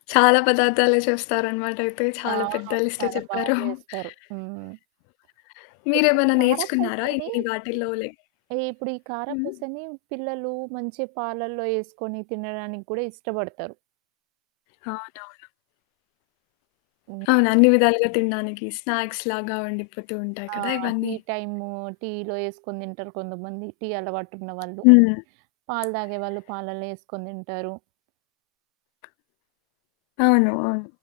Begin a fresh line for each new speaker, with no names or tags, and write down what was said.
చాలా పదార్థాలే చూస్తారనమాటయితే,
ఆ!
చాలా పెద్ద లిస్టే
చాలా బాగా
చెప్పారు.
చేస్తారు. హ్మ్. ఇప్పుడీ
మీరేమైనా నేర్చుకున్నారా,
కారప్పూసని,
ఇన్ని వాటిల్లో లే
ఇ ఇప్పుడు ఈ
హ్మ్.
కారప్పూసని, పిల్లలు మంచి పాలల్లో ఏసుకొని, తినడానికి కూడా ఇష్టపడతారు.
అవునవును.
హ్మ్.
అవును. అన్ని విధాలుగా తినడానికి. స్నాక్స్‌లాగా వండిపోతూ ఉంటాయి
ఆ!
కదా!
టీ
ఇవన్నీ.
టైము, టీలో ఏసుకొని తింటరు కొంతమంది. టీ అలవాటున్నవాళ్ళు.
హ్మ్.
పాలు తాగేవాళ్ళు పాలల్లో ఏసుకొని తింటారు.
అవును. అవును.